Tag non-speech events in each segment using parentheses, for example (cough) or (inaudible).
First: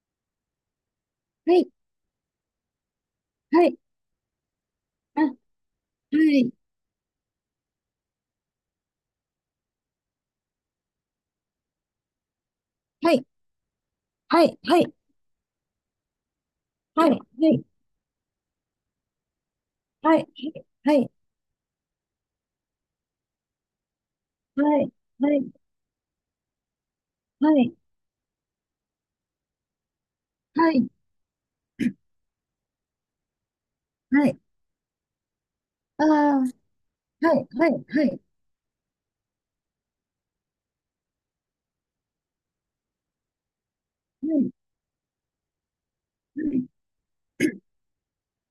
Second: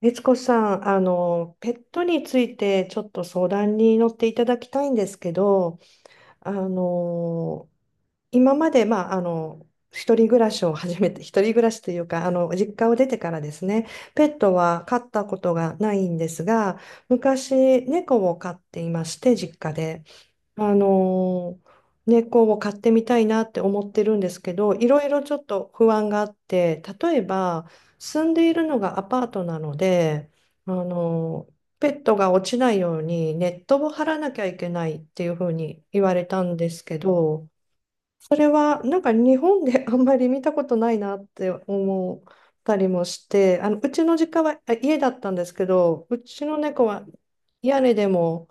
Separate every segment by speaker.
Speaker 1: 律子さん、
Speaker 2: はい、
Speaker 1: ペットについてちょっと相
Speaker 2: は
Speaker 1: 談
Speaker 2: い、
Speaker 1: に乗っていただきたいんです
Speaker 2: あ、は
Speaker 1: けど、あ
Speaker 2: い、
Speaker 1: の、今まで、まあ、一人暮らしを始めて、一人暮らしというか、実家を出
Speaker 2: は
Speaker 1: て
Speaker 2: い、
Speaker 1: からですね、ペッ
Speaker 2: は
Speaker 1: ト
Speaker 2: い、は
Speaker 1: は
Speaker 2: い、
Speaker 1: 飼ったことがないんですが、
Speaker 2: はい、はい、
Speaker 1: 昔、猫を飼っていまして、実家で。
Speaker 2: はい、
Speaker 1: あ
Speaker 2: は
Speaker 1: のー猫を飼ってみたいなって思ってるんですけ
Speaker 2: い、
Speaker 1: ど、いろいろち
Speaker 2: は
Speaker 1: ょっ
Speaker 2: い、
Speaker 1: と不安があって、例え
Speaker 2: は
Speaker 1: ば
Speaker 2: い、
Speaker 1: 住んでいるのがアパートなので、あ
Speaker 2: はい、はい、
Speaker 1: のーペットが落ちないようにネットを張ら
Speaker 2: は
Speaker 1: な
Speaker 2: い、
Speaker 1: きゃいけないっていうふうに言
Speaker 2: あ
Speaker 1: われ
Speaker 2: あ、
Speaker 1: た
Speaker 2: は
Speaker 1: んですけ
Speaker 2: い、
Speaker 1: ど、
Speaker 2: はい、はい、は
Speaker 1: それはなんか日本で (laughs) あんまり見たことないなって思ったりもして、あのうちの実家
Speaker 2: い、
Speaker 1: は家だったんですけど、う
Speaker 2: は
Speaker 1: ちの
Speaker 2: い、
Speaker 1: 猫は屋根でも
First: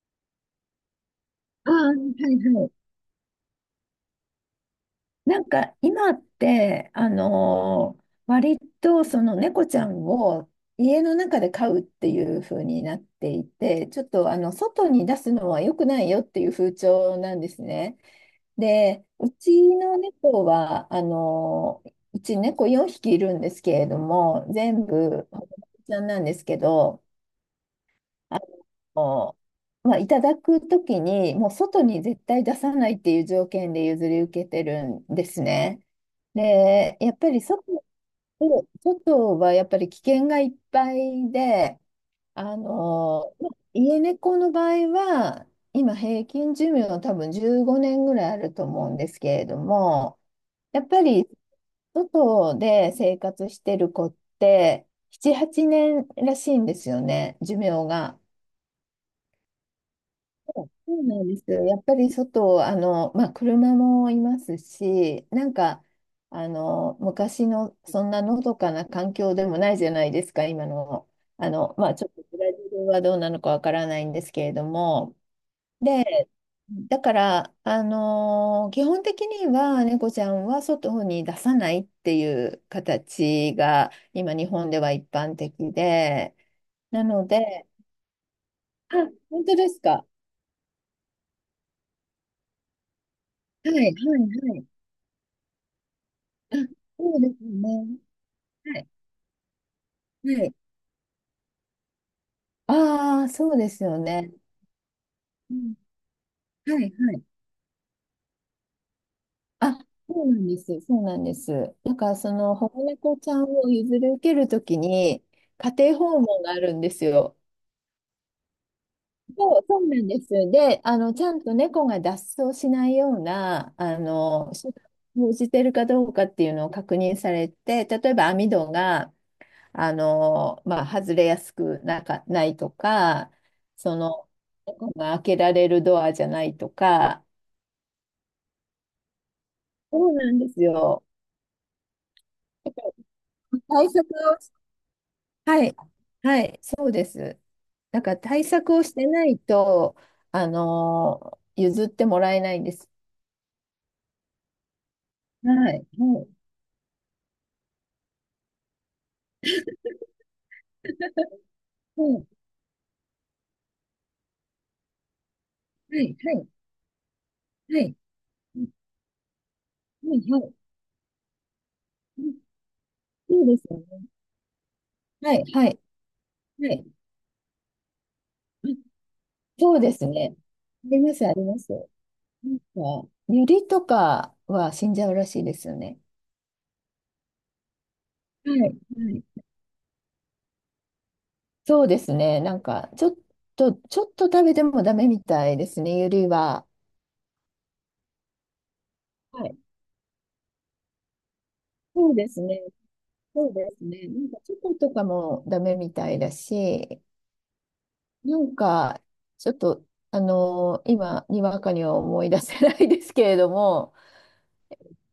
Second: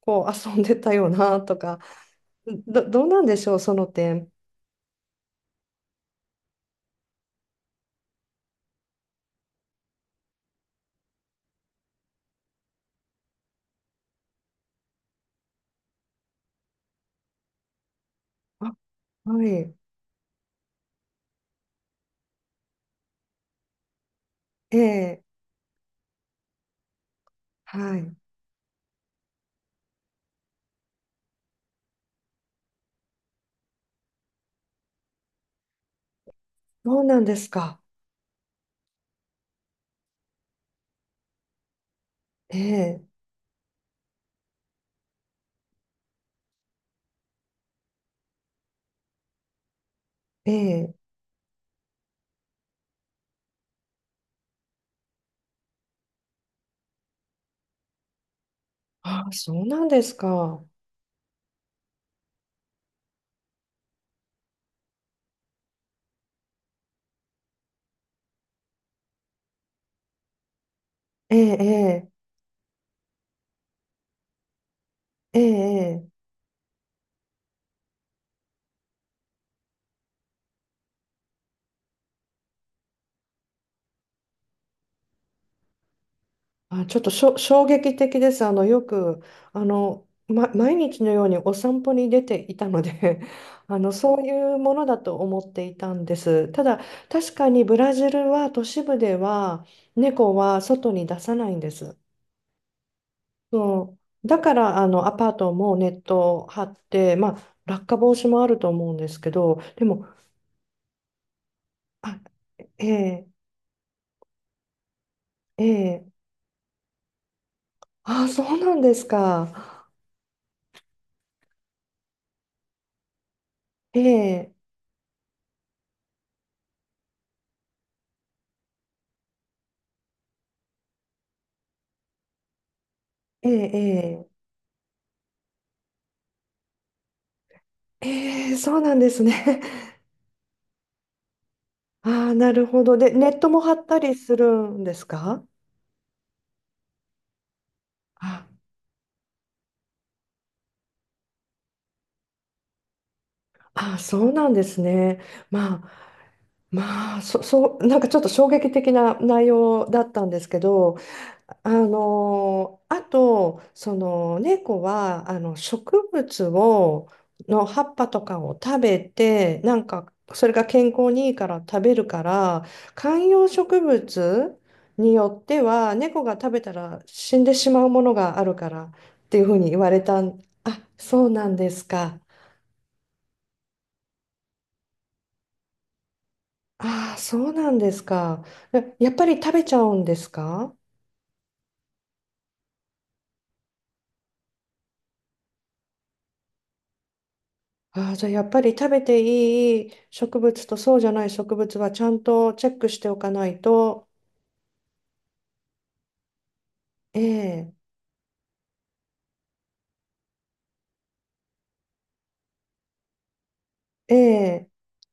Speaker 1: こう遊んでたよなと
Speaker 2: ああ、
Speaker 1: か。
Speaker 2: はい、はい。
Speaker 1: どうなんでしょう、その点。
Speaker 2: なんか今って、割とその猫ちゃんを家の中で飼うっていう風になっていて、ちょっとあの外に出すのは良くないよっていう風潮なんですね。
Speaker 1: あ、
Speaker 2: で、う
Speaker 1: は
Speaker 2: ち
Speaker 1: い。
Speaker 2: の猫は、うち猫4匹いるんですけれども、
Speaker 1: え
Speaker 2: 全
Speaker 1: え、
Speaker 2: 部、保護猫ちゃんなんですけど、
Speaker 1: はい。
Speaker 2: あの、まあ、いただくときに、もう外に絶対出さないっていう条件で譲り受けてるんですね。で、
Speaker 1: そう
Speaker 2: や
Speaker 1: な
Speaker 2: っ
Speaker 1: ん
Speaker 2: ぱ
Speaker 1: で
Speaker 2: り
Speaker 1: す
Speaker 2: 外、
Speaker 1: か。
Speaker 2: 外はやっぱり危険がいっぱいで、
Speaker 1: え
Speaker 2: あ
Speaker 1: え、
Speaker 2: の、ま家猫の場合は、今平均寿命は多分15年ぐらいあると思うんですけれども、
Speaker 1: え
Speaker 2: やっ
Speaker 1: え。
Speaker 2: ぱり外で生活してる子って7、8年らしいんですよね、寿命が。
Speaker 1: あ、そうなんですか。
Speaker 2: そうなんですよ。やっぱり外、あの、まあ、車もいますし、なんか、あの、昔のそんなのどかな環境でもないじゃないですか、今の。
Speaker 1: え
Speaker 2: あの、まあ、ちょっ
Speaker 1: え、
Speaker 2: とブラジルはどうなのかわからないんですけれども、
Speaker 1: ええ、ええ。
Speaker 2: で、
Speaker 1: ええ、
Speaker 2: だから、基本的には猫ちゃんは外に出さないっていう形が今日本では一般的で、
Speaker 1: あ、ちょっ
Speaker 2: な
Speaker 1: と
Speaker 2: の
Speaker 1: 衝
Speaker 2: で、
Speaker 1: 撃的です。よ
Speaker 2: あ、
Speaker 1: く、
Speaker 2: 本当ですか。
Speaker 1: 毎日のようにお散歩に出ていたので (laughs)
Speaker 2: はい、はい、
Speaker 1: そうい
Speaker 2: は
Speaker 1: う
Speaker 2: い。
Speaker 1: ものだと思っていたんです。
Speaker 2: あ、
Speaker 1: ただ、
Speaker 2: そうで
Speaker 1: 確
Speaker 2: す
Speaker 1: かに
Speaker 2: ね。
Speaker 1: ブラジルは都
Speaker 2: は
Speaker 1: 市
Speaker 2: い、
Speaker 1: 部では
Speaker 2: は
Speaker 1: 猫
Speaker 2: い。
Speaker 1: は外に出さないんです。
Speaker 2: ああ、そうです
Speaker 1: そ
Speaker 2: よ
Speaker 1: う。
Speaker 2: ね。
Speaker 1: だから、アパート
Speaker 2: うん、
Speaker 1: もネット張っ
Speaker 2: はい、は
Speaker 1: て、
Speaker 2: い。
Speaker 1: まあ、落下防止もあると思うんですけど、
Speaker 2: あ、
Speaker 1: でも、
Speaker 2: そうなんです。そうなんです。だから、
Speaker 1: あ、
Speaker 2: その保護
Speaker 1: え
Speaker 2: 猫
Speaker 1: え、
Speaker 2: ちゃんを譲り受けるときに、
Speaker 1: え
Speaker 2: 家庭
Speaker 1: え、
Speaker 2: 訪問があるんですよ。
Speaker 1: あ、そうなんです
Speaker 2: そう、そう
Speaker 1: か。
Speaker 2: なんです。で、あの、ちゃんと猫が脱走しないような、
Speaker 1: ええ、
Speaker 2: 手段を講じてるかどうかっていうのを確認されて、例えば網戸が、まあ、外れやすくないとか、
Speaker 1: え
Speaker 2: その、
Speaker 1: え、
Speaker 2: 猫が開けられるドアじゃないとか、
Speaker 1: ええ、ええ、そうなんですね。
Speaker 2: そうなんですよ。
Speaker 1: (laughs) ああ、なるほど。で、ネットも張っ
Speaker 2: 対
Speaker 1: た
Speaker 2: 策
Speaker 1: りす
Speaker 2: を
Speaker 1: る
Speaker 2: し、
Speaker 1: んですか？
Speaker 2: はい、はい、そうです。だから対
Speaker 1: あ、
Speaker 2: 策をしてないと、あの、譲ってもらえないんです。
Speaker 1: あ、そうなんですね。
Speaker 2: は
Speaker 1: ま
Speaker 2: い、
Speaker 1: あ、
Speaker 2: はい、
Speaker 1: まあ、そう、なんかちょっと衝撃的な内容だったんですけど、
Speaker 2: はい。
Speaker 1: あとその猫はあの
Speaker 2: は
Speaker 1: 植
Speaker 2: い、は
Speaker 1: 物
Speaker 2: い、
Speaker 1: をの
Speaker 2: は
Speaker 1: 葉っ
Speaker 2: い。
Speaker 1: ぱとかを
Speaker 2: うん、
Speaker 1: 食べて、なんか
Speaker 2: はい、は
Speaker 1: それ
Speaker 2: い。
Speaker 1: が健康にいいから食べるか
Speaker 2: うん、
Speaker 1: ら、観
Speaker 2: そう
Speaker 1: 葉
Speaker 2: ですよ
Speaker 1: 植
Speaker 2: ね。
Speaker 1: 物に
Speaker 2: は
Speaker 1: よっ
Speaker 2: い、
Speaker 1: て
Speaker 2: はい、
Speaker 1: は猫が食べた
Speaker 2: はい。
Speaker 1: ら死んでしまうものがあるか
Speaker 2: うん、
Speaker 1: らっていうふうに
Speaker 2: そ
Speaker 1: 言
Speaker 2: う
Speaker 1: わ
Speaker 2: で
Speaker 1: れ
Speaker 2: す
Speaker 1: た
Speaker 2: ね。
Speaker 1: ん、あ、
Speaker 2: ありま
Speaker 1: そ
Speaker 2: す、
Speaker 1: う
Speaker 2: あり
Speaker 1: なん
Speaker 2: ま
Speaker 1: で
Speaker 2: す。
Speaker 1: すか。
Speaker 2: なんか、ユリとかは死んじゃうらしいですよね。
Speaker 1: ああ、そうなんですか。
Speaker 2: はい、は
Speaker 1: え、やっ
Speaker 2: い。
Speaker 1: ぱり食べちゃうんですか？
Speaker 2: そうですね。なんか、ちょっと食べてもダメみたいですね、ユリは。
Speaker 1: ああ、じゃあやっぱり食べて
Speaker 2: はい。
Speaker 1: いい植物とそうじゃない植物はちゃ
Speaker 2: そう
Speaker 1: ん
Speaker 2: です
Speaker 1: と
Speaker 2: ね。
Speaker 1: チェックしておかな
Speaker 2: そう
Speaker 1: い
Speaker 2: ですね。
Speaker 1: と。
Speaker 2: なんか、チョコとかもダメみたいだし、
Speaker 1: ええ、
Speaker 2: なんか、ちょっと、今、にわかには思い出せないですけれども、
Speaker 1: ええ、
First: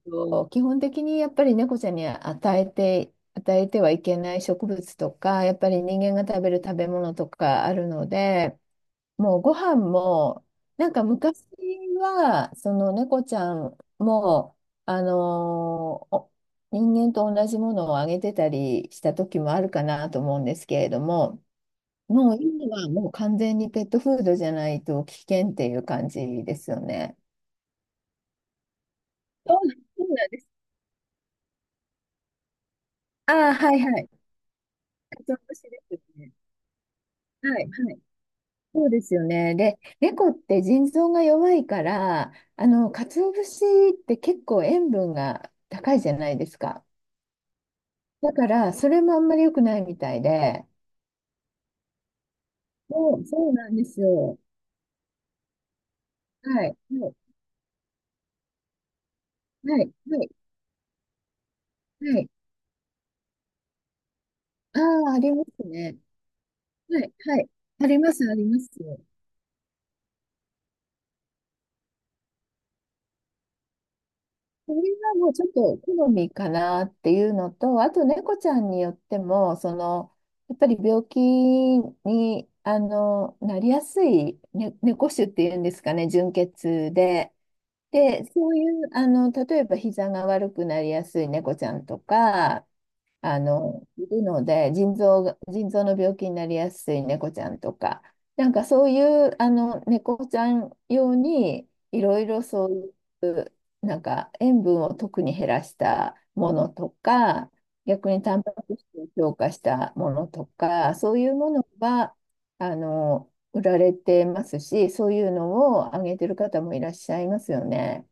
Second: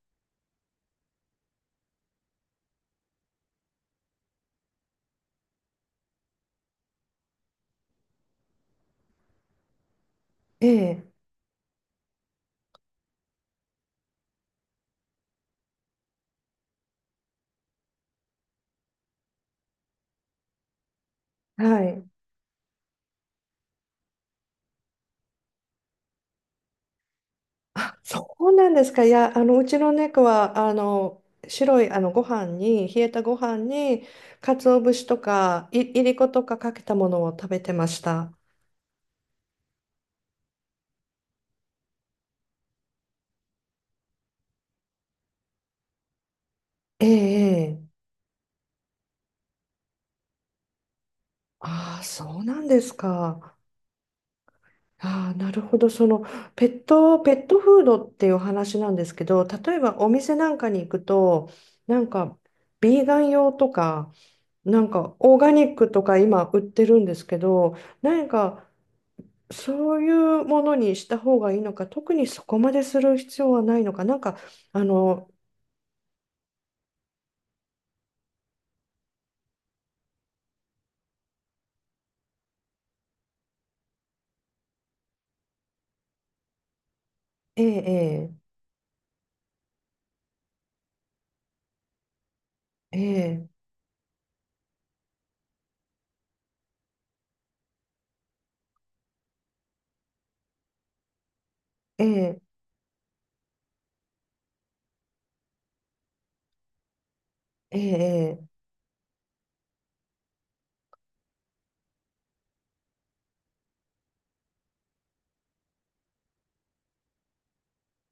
Speaker 2: と基本的にやっぱり猫ちゃんに与えてはいけない植物とか、やっぱり人間が食べる食べ物とかあるので、もうご飯も、
Speaker 1: え
Speaker 2: なんか
Speaker 1: え、
Speaker 2: 昔は、その猫ちゃんも、あのーお人間と同じものをあげてたりした時もあるかなと思うんですけれども、
Speaker 1: はい。
Speaker 2: もう今はもう完全にペットフードじゃないと危険っていう感じですよね。
Speaker 1: あ、そうなんですか。いや、
Speaker 2: そう
Speaker 1: うちの
Speaker 2: そう
Speaker 1: 猫
Speaker 2: なんです。
Speaker 1: は、白い、ご飯に、冷えた
Speaker 2: あ
Speaker 1: ご
Speaker 2: あ、
Speaker 1: 飯
Speaker 2: はい、は
Speaker 1: に、
Speaker 2: い。
Speaker 1: 鰹節と
Speaker 2: 鰹
Speaker 1: か、
Speaker 2: 節ですよ
Speaker 1: いりこ
Speaker 2: ね。
Speaker 1: とかかけたものを食
Speaker 2: は
Speaker 1: べ
Speaker 2: い、
Speaker 1: てま
Speaker 2: は
Speaker 1: し
Speaker 2: い。
Speaker 1: た。
Speaker 2: そうですよね。で、猫って腎臓が弱いから、あの、鰹節って結構塩分が高いじゃないですか。
Speaker 1: ええ、ええ、
Speaker 2: だから、それもあんまり良くないみたいで。
Speaker 1: ああ、そうなんです
Speaker 2: そう、そう
Speaker 1: か。
Speaker 2: なんですよ。
Speaker 1: ああ、なるほど。その
Speaker 2: はい、はい、
Speaker 1: ペットフードっていうお話なんですけど、例
Speaker 2: は
Speaker 1: え
Speaker 2: い、
Speaker 1: ばお
Speaker 2: はい。
Speaker 1: 店なんかに行くと、な
Speaker 2: は
Speaker 1: ん
Speaker 2: い、
Speaker 1: かビーガン用とか、
Speaker 2: あ
Speaker 1: なん
Speaker 2: あ、
Speaker 1: か
Speaker 2: あり
Speaker 1: オー
Speaker 2: ま
Speaker 1: ガニ
Speaker 2: す
Speaker 1: ック
Speaker 2: ね。
Speaker 1: とか今売ってる
Speaker 2: は
Speaker 1: ん
Speaker 2: い、
Speaker 1: です
Speaker 2: は
Speaker 1: け
Speaker 2: い。
Speaker 1: ど、
Speaker 2: ありま
Speaker 1: 何
Speaker 2: す、あります。
Speaker 1: かそういうものにした方がいいのか、特にそこまでする必要はないのか、なんか、
Speaker 2: それ
Speaker 1: あ
Speaker 2: はも
Speaker 1: の、
Speaker 2: うちょっと好みかなっていうのと、あと猫ちゃんによっても、その、やっぱり病気に、あの、なりやすい、ね、猫種っていうんですかね、純血で。
Speaker 1: え
Speaker 2: で、
Speaker 1: え、
Speaker 2: そういう、あの、例えば膝が悪くなりやすい猫ちゃんとか、
Speaker 1: え
Speaker 2: あ
Speaker 1: え、
Speaker 2: の、いるので、腎臓の病気になりやすい猫ちゃんとか、なんかそういう、あの、猫ちゃん用に、い
Speaker 1: え
Speaker 2: ろい
Speaker 1: え、
Speaker 2: ろそういう、なんか塩分を特に減らしたものとか、
Speaker 1: ええ、
Speaker 2: 逆にタ
Speaker 1: え
Speaker 2: ンパ
Speaker 1: え、
Speaker 2: ク質を強化したものとか、そういうものが、あの、売られてますし、そういうのをあげてる方もいらっしゃいますよね。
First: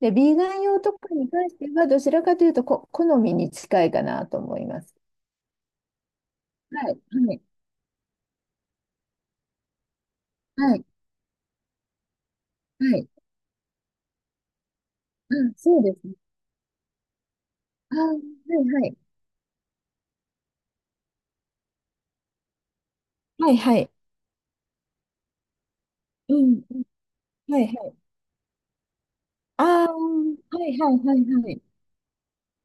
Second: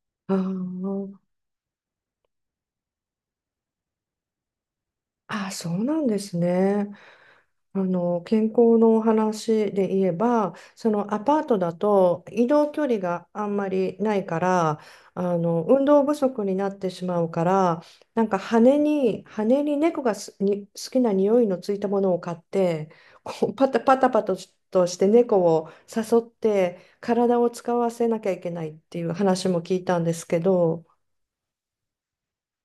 Speaker 2: で、ビ
Speaker 1: あ
Speaker 2: ーガン用と
Speaker 1: ー、
Speaker 2: かに関しては、どちらかというとこ、好みに近いかなと思います。
Speaker 1: あー、そうなんですね。
Speaker 2: はい、はい、
Speaker 1: 健康のお話で言えば、
Speaker 2: はい、
Speaker 1: そのアパートだと移動距
Speaker 2: は
Speaker 1: 離
Speaker 2: い。
Speaker 1: があんまりないから、
Speaker 2: あ、そう
Speaker 1: 運
Speaker 2: で
Speaker 1: 動
Speaker 2: す
Speaker 1: 不
Speaker 2: ね。
Speaker 1: 足になってしまうから、
Speaker 2: あ、はい、
Speaker 1: なんか
Speaker 2: はい。
Speaker 1: 羽に猫が好きな匂いのついたものを買って、こ
Speaker 2: は
Speaker 1: う
Speaker 2: い、
Speaker 1: パ
Speaker 2: は
Speaker 1: タ
Speaker 2: い。
Speaker 1: パタパタとして猫を誘っ
Speaker 2: うん、
Speaker 1: て体を
Speaker 2: はい、
Speaker 1: 使
Speaker 2: は
Speaker 1: わ
Speaker 2: い。
Speaker 1: せなきゃいけないっていう話も
Speaker 2: あ
Speaker 1: 聞い
Speaker 2: あ、は
Speaker 1: たんですけ
Speaker 2: い、
Speaker 1: ど、
Speaker 2: はい、はい、はい。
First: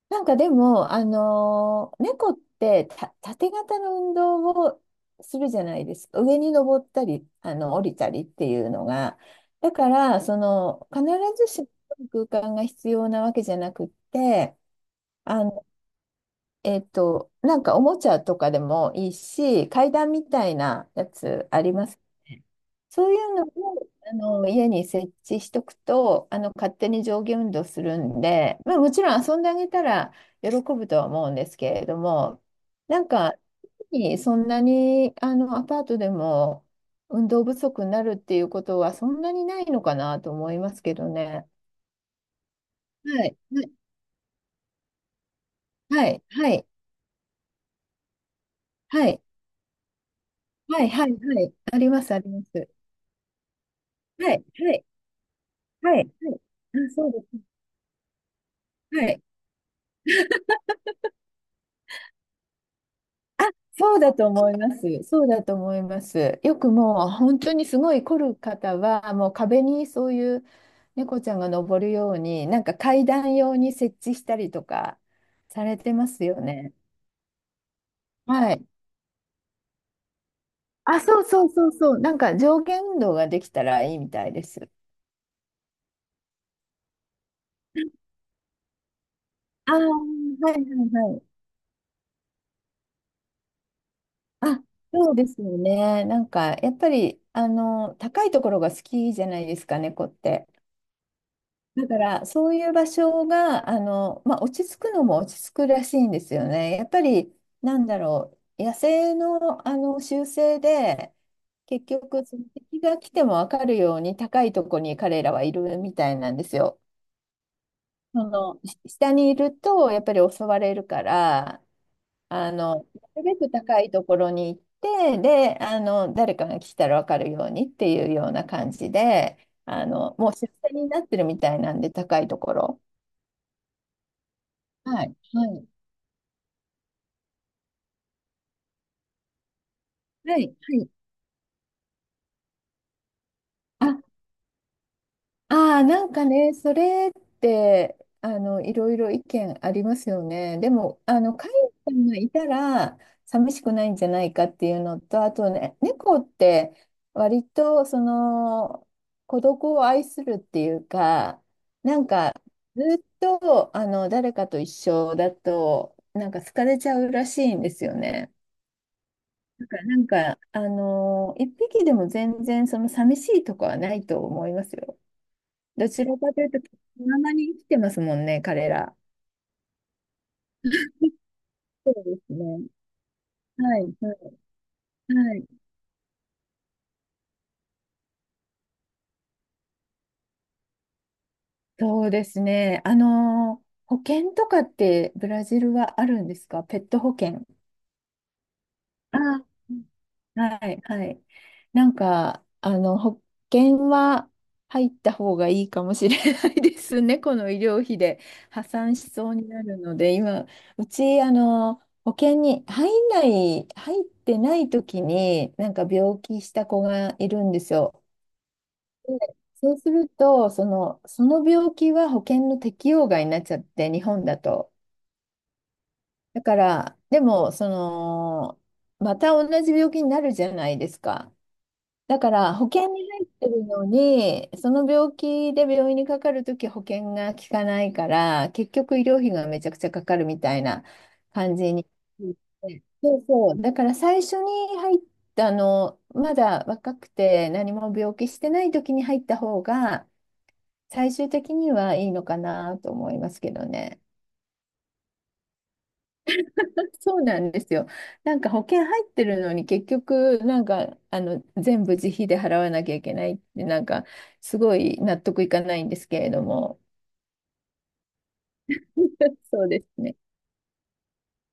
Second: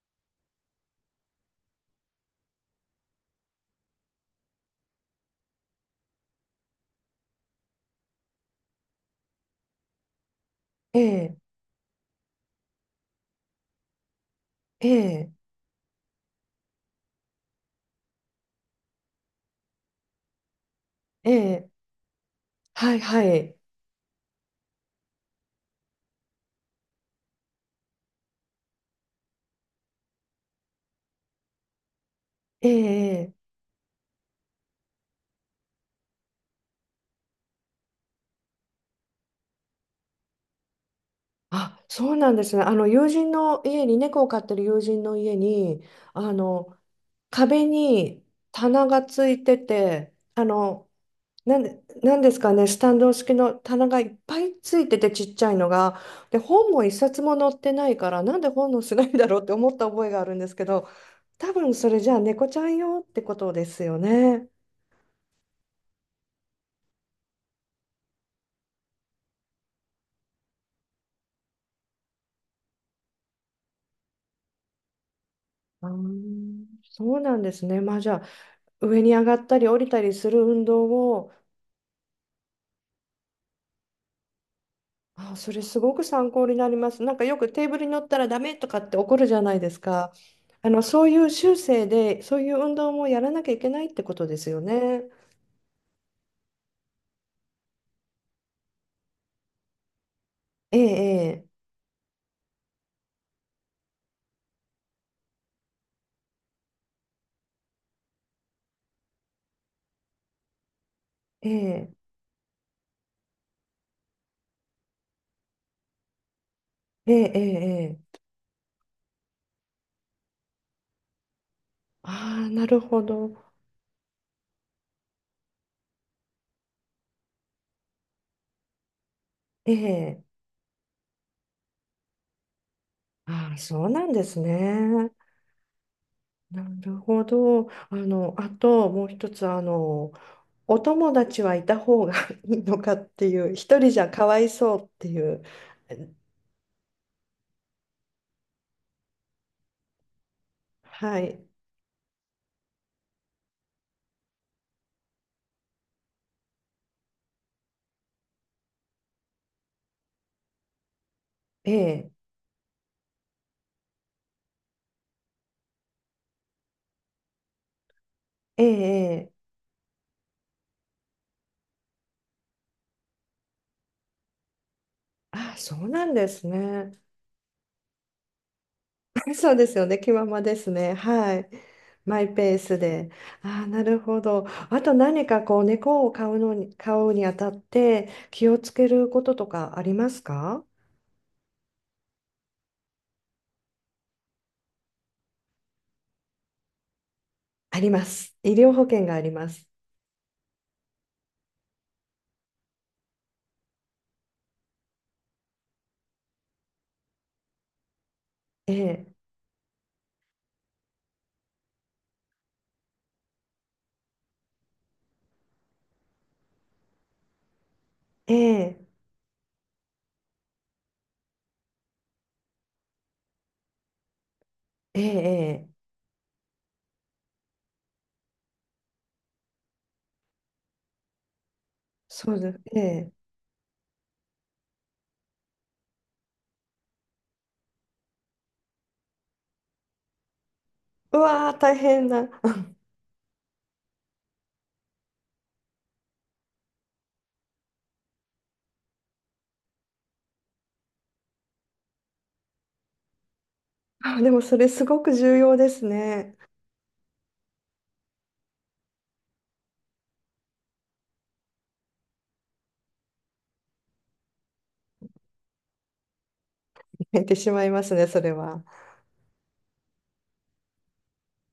Speaker 2: なんかでも、猫ってた縦型の運動をするじゃないですか。上に登ったり、あの、降りたりっていうのが。だから、その、
Speaker 1: え
Speaker 2: 必
Speaker 1: え、
Speaker 2: ずしも空間が必要なわけじゃなくって、
Speaker 1: ええ、
Speaker 2: あ、なんかおもちゃとかでもいいし、階段みたいなや
Speaker 1: え
Speaker 2: つあ
Speaker 1: え、
Speaker 2: りますね。
Speaker 1: はい
Speaker 2: そうい
Speaker 1: は
Speaker 2: うの
Speaker 1: い、
Speaker 2: をあの家に設置しとくと、あの勝手に上下運動するんで、まあ、もちろん遊んであげたら喜ぶとは思うんですけれども、
Speaker 1: え
Speaker 2: なん
Speaker 1: え、え、
Speaker 2: かそんなにあのアパートでも運動不足になるっていうことはそんなにないのかなと思いますけどね。
Speaker 1: あ、そうなんですね。あの友
Speaker 2: は
Speaker 1: 人
Speaker 2: い、
Speaker 1: の
Speaker 2: はい、
Speaker 1: 家に猫を飼ってる友人の家に、
Speaker 2: はい、
Speaker 1: あ
Speaker 2: はい、
Speaker 1: の壁に棚が
Speaker 2: はい、
Speaker 1: ついてて、
Speaker 2: はい、はい、はい、あります、
Speaker 1: な
Speaker 2: あ
Speaker 1: ん
Speaker 2: り
Speaker 1: です
Speaker 2: ま
Speaker 1: かね、
Speaker 2: す。
Speaker 1: スタンド式の棚がいっ
Speaker 2: は
Speaker 1: ぱ
Speaker 2: い、
Speaker 1: い
Speaker 2: は
Speaker 1: つ
Speaker 2: い、
Speaker 1: いててちっちゃいの
Speaker 2: はい、
Speaker 1: が、
Speaker 2: はい。
Speaker 1: で本も
Speaker 2: あ、
Speaker 1: 一
Speaker 2: そう
Speaker 1: 冊も
Speaker 2: で
Speaker 1: 載ってないから、なんで本のし
Speaker 2: す。
Speaker 1: な
Speaker 2: は
Speaker 1: い
Speaker 2: い。
Speaker 1: だろうって思った覚えがあるんですけど、多分それじゃあ猫ちゃん用ってことです
Speaker 2: そ
Speaker 1: よ
Speaker 2: うだと
Speaker 1: ね。
Speaker 2: 思います。そうだと思います。よくもう本当にすごい凝る方は、もう壁にそういう猫ちゃんが登るように、なんか階段用に設置したりとかされ
Speaker 1: あ
Speaker 2: てますよ
Speaker 1: ー、
Speaker 2: ね。
Speaker 1: そうなんですね。まあ、じゃあ
Speaker 2: はい。
Speaker 1: 上に上がったり降りたりする運動
Speaker 2: あ、そう
Speaker 1: を、
Speaker 2: そうそうそう。なんか上下運動ができたらいいみたいです。
Speaker 1: あ、それすごく参考になります。なんかよくテーブルに乗ったらダメとかって怒るじゃないで
Speaker 2: ああ、
Speaker 1: すか。
Speaker 2: はい、はい、
Speaker 1: そうい
Speaker 2: はい。
Speaker 1: う修正で、そういう運動もやらなきゃいけないってことですよ
Speaker 2: あ、
Speaker 1: ね。
Speaker 2: そうですよね。なんかやっぱり、あの、高いところが好きじゃないですか、猫って。
Speaker 1: ええ、
Speaker 2: だから、そういう場所が、あの、まあ、落ち着くのも落ち着くらしいんですよね。やっぱり、なんだろう、野生の、あの習性で、
Speaker 1: え
Speaker 2: 結
Speaker 1: え、
Speaker 2: 局、その敵が来ても分かるように高いとこに彼らはいるみたいなんですよ。
Speaker 1: ええ、ええ、ええ。
Speaker 2: その、し下にいると、やっぱり襲われるから、
Speaker 1: ああ、
Speaker 2: あ
Speaker 1: なる
Speaker 2: の、
Speaker 1: ほ
Speaker 2: なる
Speaker 1: ど。
Speaker 2: べく高いところに行って、で、あの、誰かが来たら分かるようにっていうような感じで、
Speaker 1: え
Speaker 2: あの、
Speaker 1: え。
Speaker 2: もう出世になってるみたいなんで、高いところ。
Speaker 1: ああ、そうなんです
Speaker 2: は
Speaker 1: ね。
Speaker 2: い、はい。
Speaker 1: なるほど。あともう一つ、
Speaker 2: はい、は
Speaker 1: お
Speaker 2: い。
Speaker 1: 友達はいた方が (laughs) いいのかっていう、一人
Speaker 2: あ、
Speaker 1: じゃかわいそうっていう、
Speaker 2: あー、なんかね、それって、あの、いろいろ意見ありますよね。でも、
Speaker 1: は
Speaker 2: あの、
Speaker 1: い。
Speaker 2: 飼い主さんがいたら、寂しくないんじゃないかっていうのと、あとね、猫って、割と、その、孤独を愛するっていうか、
Speaker 1: え
Speaker 2: なん
Speaker 1: え、
Speaker 2: か、ずっと、あの、誰かと一緒だと、なんか疲れちゃうらしいんですよね。
Speaker 1: ええ、え、
Speaker 2: なんか、一匹でも全然その寂しいとかはないと思いますよ。
Speaker 1: あ、そ
Speaker 2: ど
Speaker 1: う
Speaker 2: ち
Speaker 1: なん
Speaker 2: ら
Speaker 1: で
Speaker 2: かとい
Speaker 1: す
Speaker 2: うと、気
Speaker 1: ね。
Speaker 2: ままに生きてますもんね、彼ら。
Speaker 1: (laughs) そうですよね。気ままですね。はい。
Speaker 2: そうで
Speaker 1: マイ
Speaker 2: すね。
Speaker 1: ペースで。ああ、
Speaker 2: はい、
Speaker 1: なる
Speaker 2: は
Speaker 1: ほど。あと
Speaker 2: い、
Speaker 1: 何
Speaker 2: は
Speaker 1: か
Speaker 2: い。
Speaker 1: こう猫を飼うにあたって気をつけることとかありますか？
Speaker 2: そうですね。保険とかってブラジルはあるんですか、ペット保険。
Speaker 1: あります。医療保険が
Speaker 2: あ
Speaker 1: あります。
Speaker 2: ー、はい、はい。なんか、あの、保険は入った方がいいかもしれないですね。(laughs) この医療費で破
Speaker 1: え
Speaker 2: 産し
Speaker 1: え、
Speaker 2: そうになるので、今、うち、あの、保険に入ってない時に、なんか病気した子がいるんですよ。
Speaker 1: ええ、
Speaker 2: で、そうすると、その、その病気は保険の適用外になっちゃって、日本だと。
Speaker 1: ええ、ええ、
Speaker 2: だから、でも、その、また同じ病気になるじゃないですか。だか
Speaker 1: そうで
Speaker 2: ら、
Speaker 1: す。
Speaker 2: 保
Speaker 1: え
Speaker 2: 険に
Speaker 1: え。
Speaker 2: 入ってるのに、その病気で病院にかかるとき保険が効かないから、結局医療費がめちゃくちゃかかるみたいな
Speaker 1: うわ
Speaker 2: 感
Speaker 1: ー、
Speaker 2: じ
Speaker 1: 大
Speaker 2: に。
Speaker 1: 変な。(laughs)
Speaker 2: そうそう。だから最初に入った、あの、まだ若くて何も病気してないときに入った方が、最終的にはいいのかなと思いますけどね。
Speaker 1: あ、でもそれすごく重要ですね。
Speaker 2: そうなんですよ。なんか保険入ってるのに結局なんかあの全部自費で払わなきゃいけないってなんかすごい納得いかないんですけれども。
Speaker 1: (laughs) 泣いてしまいますね、それは。
Speaker 2: (laughs) そうですね。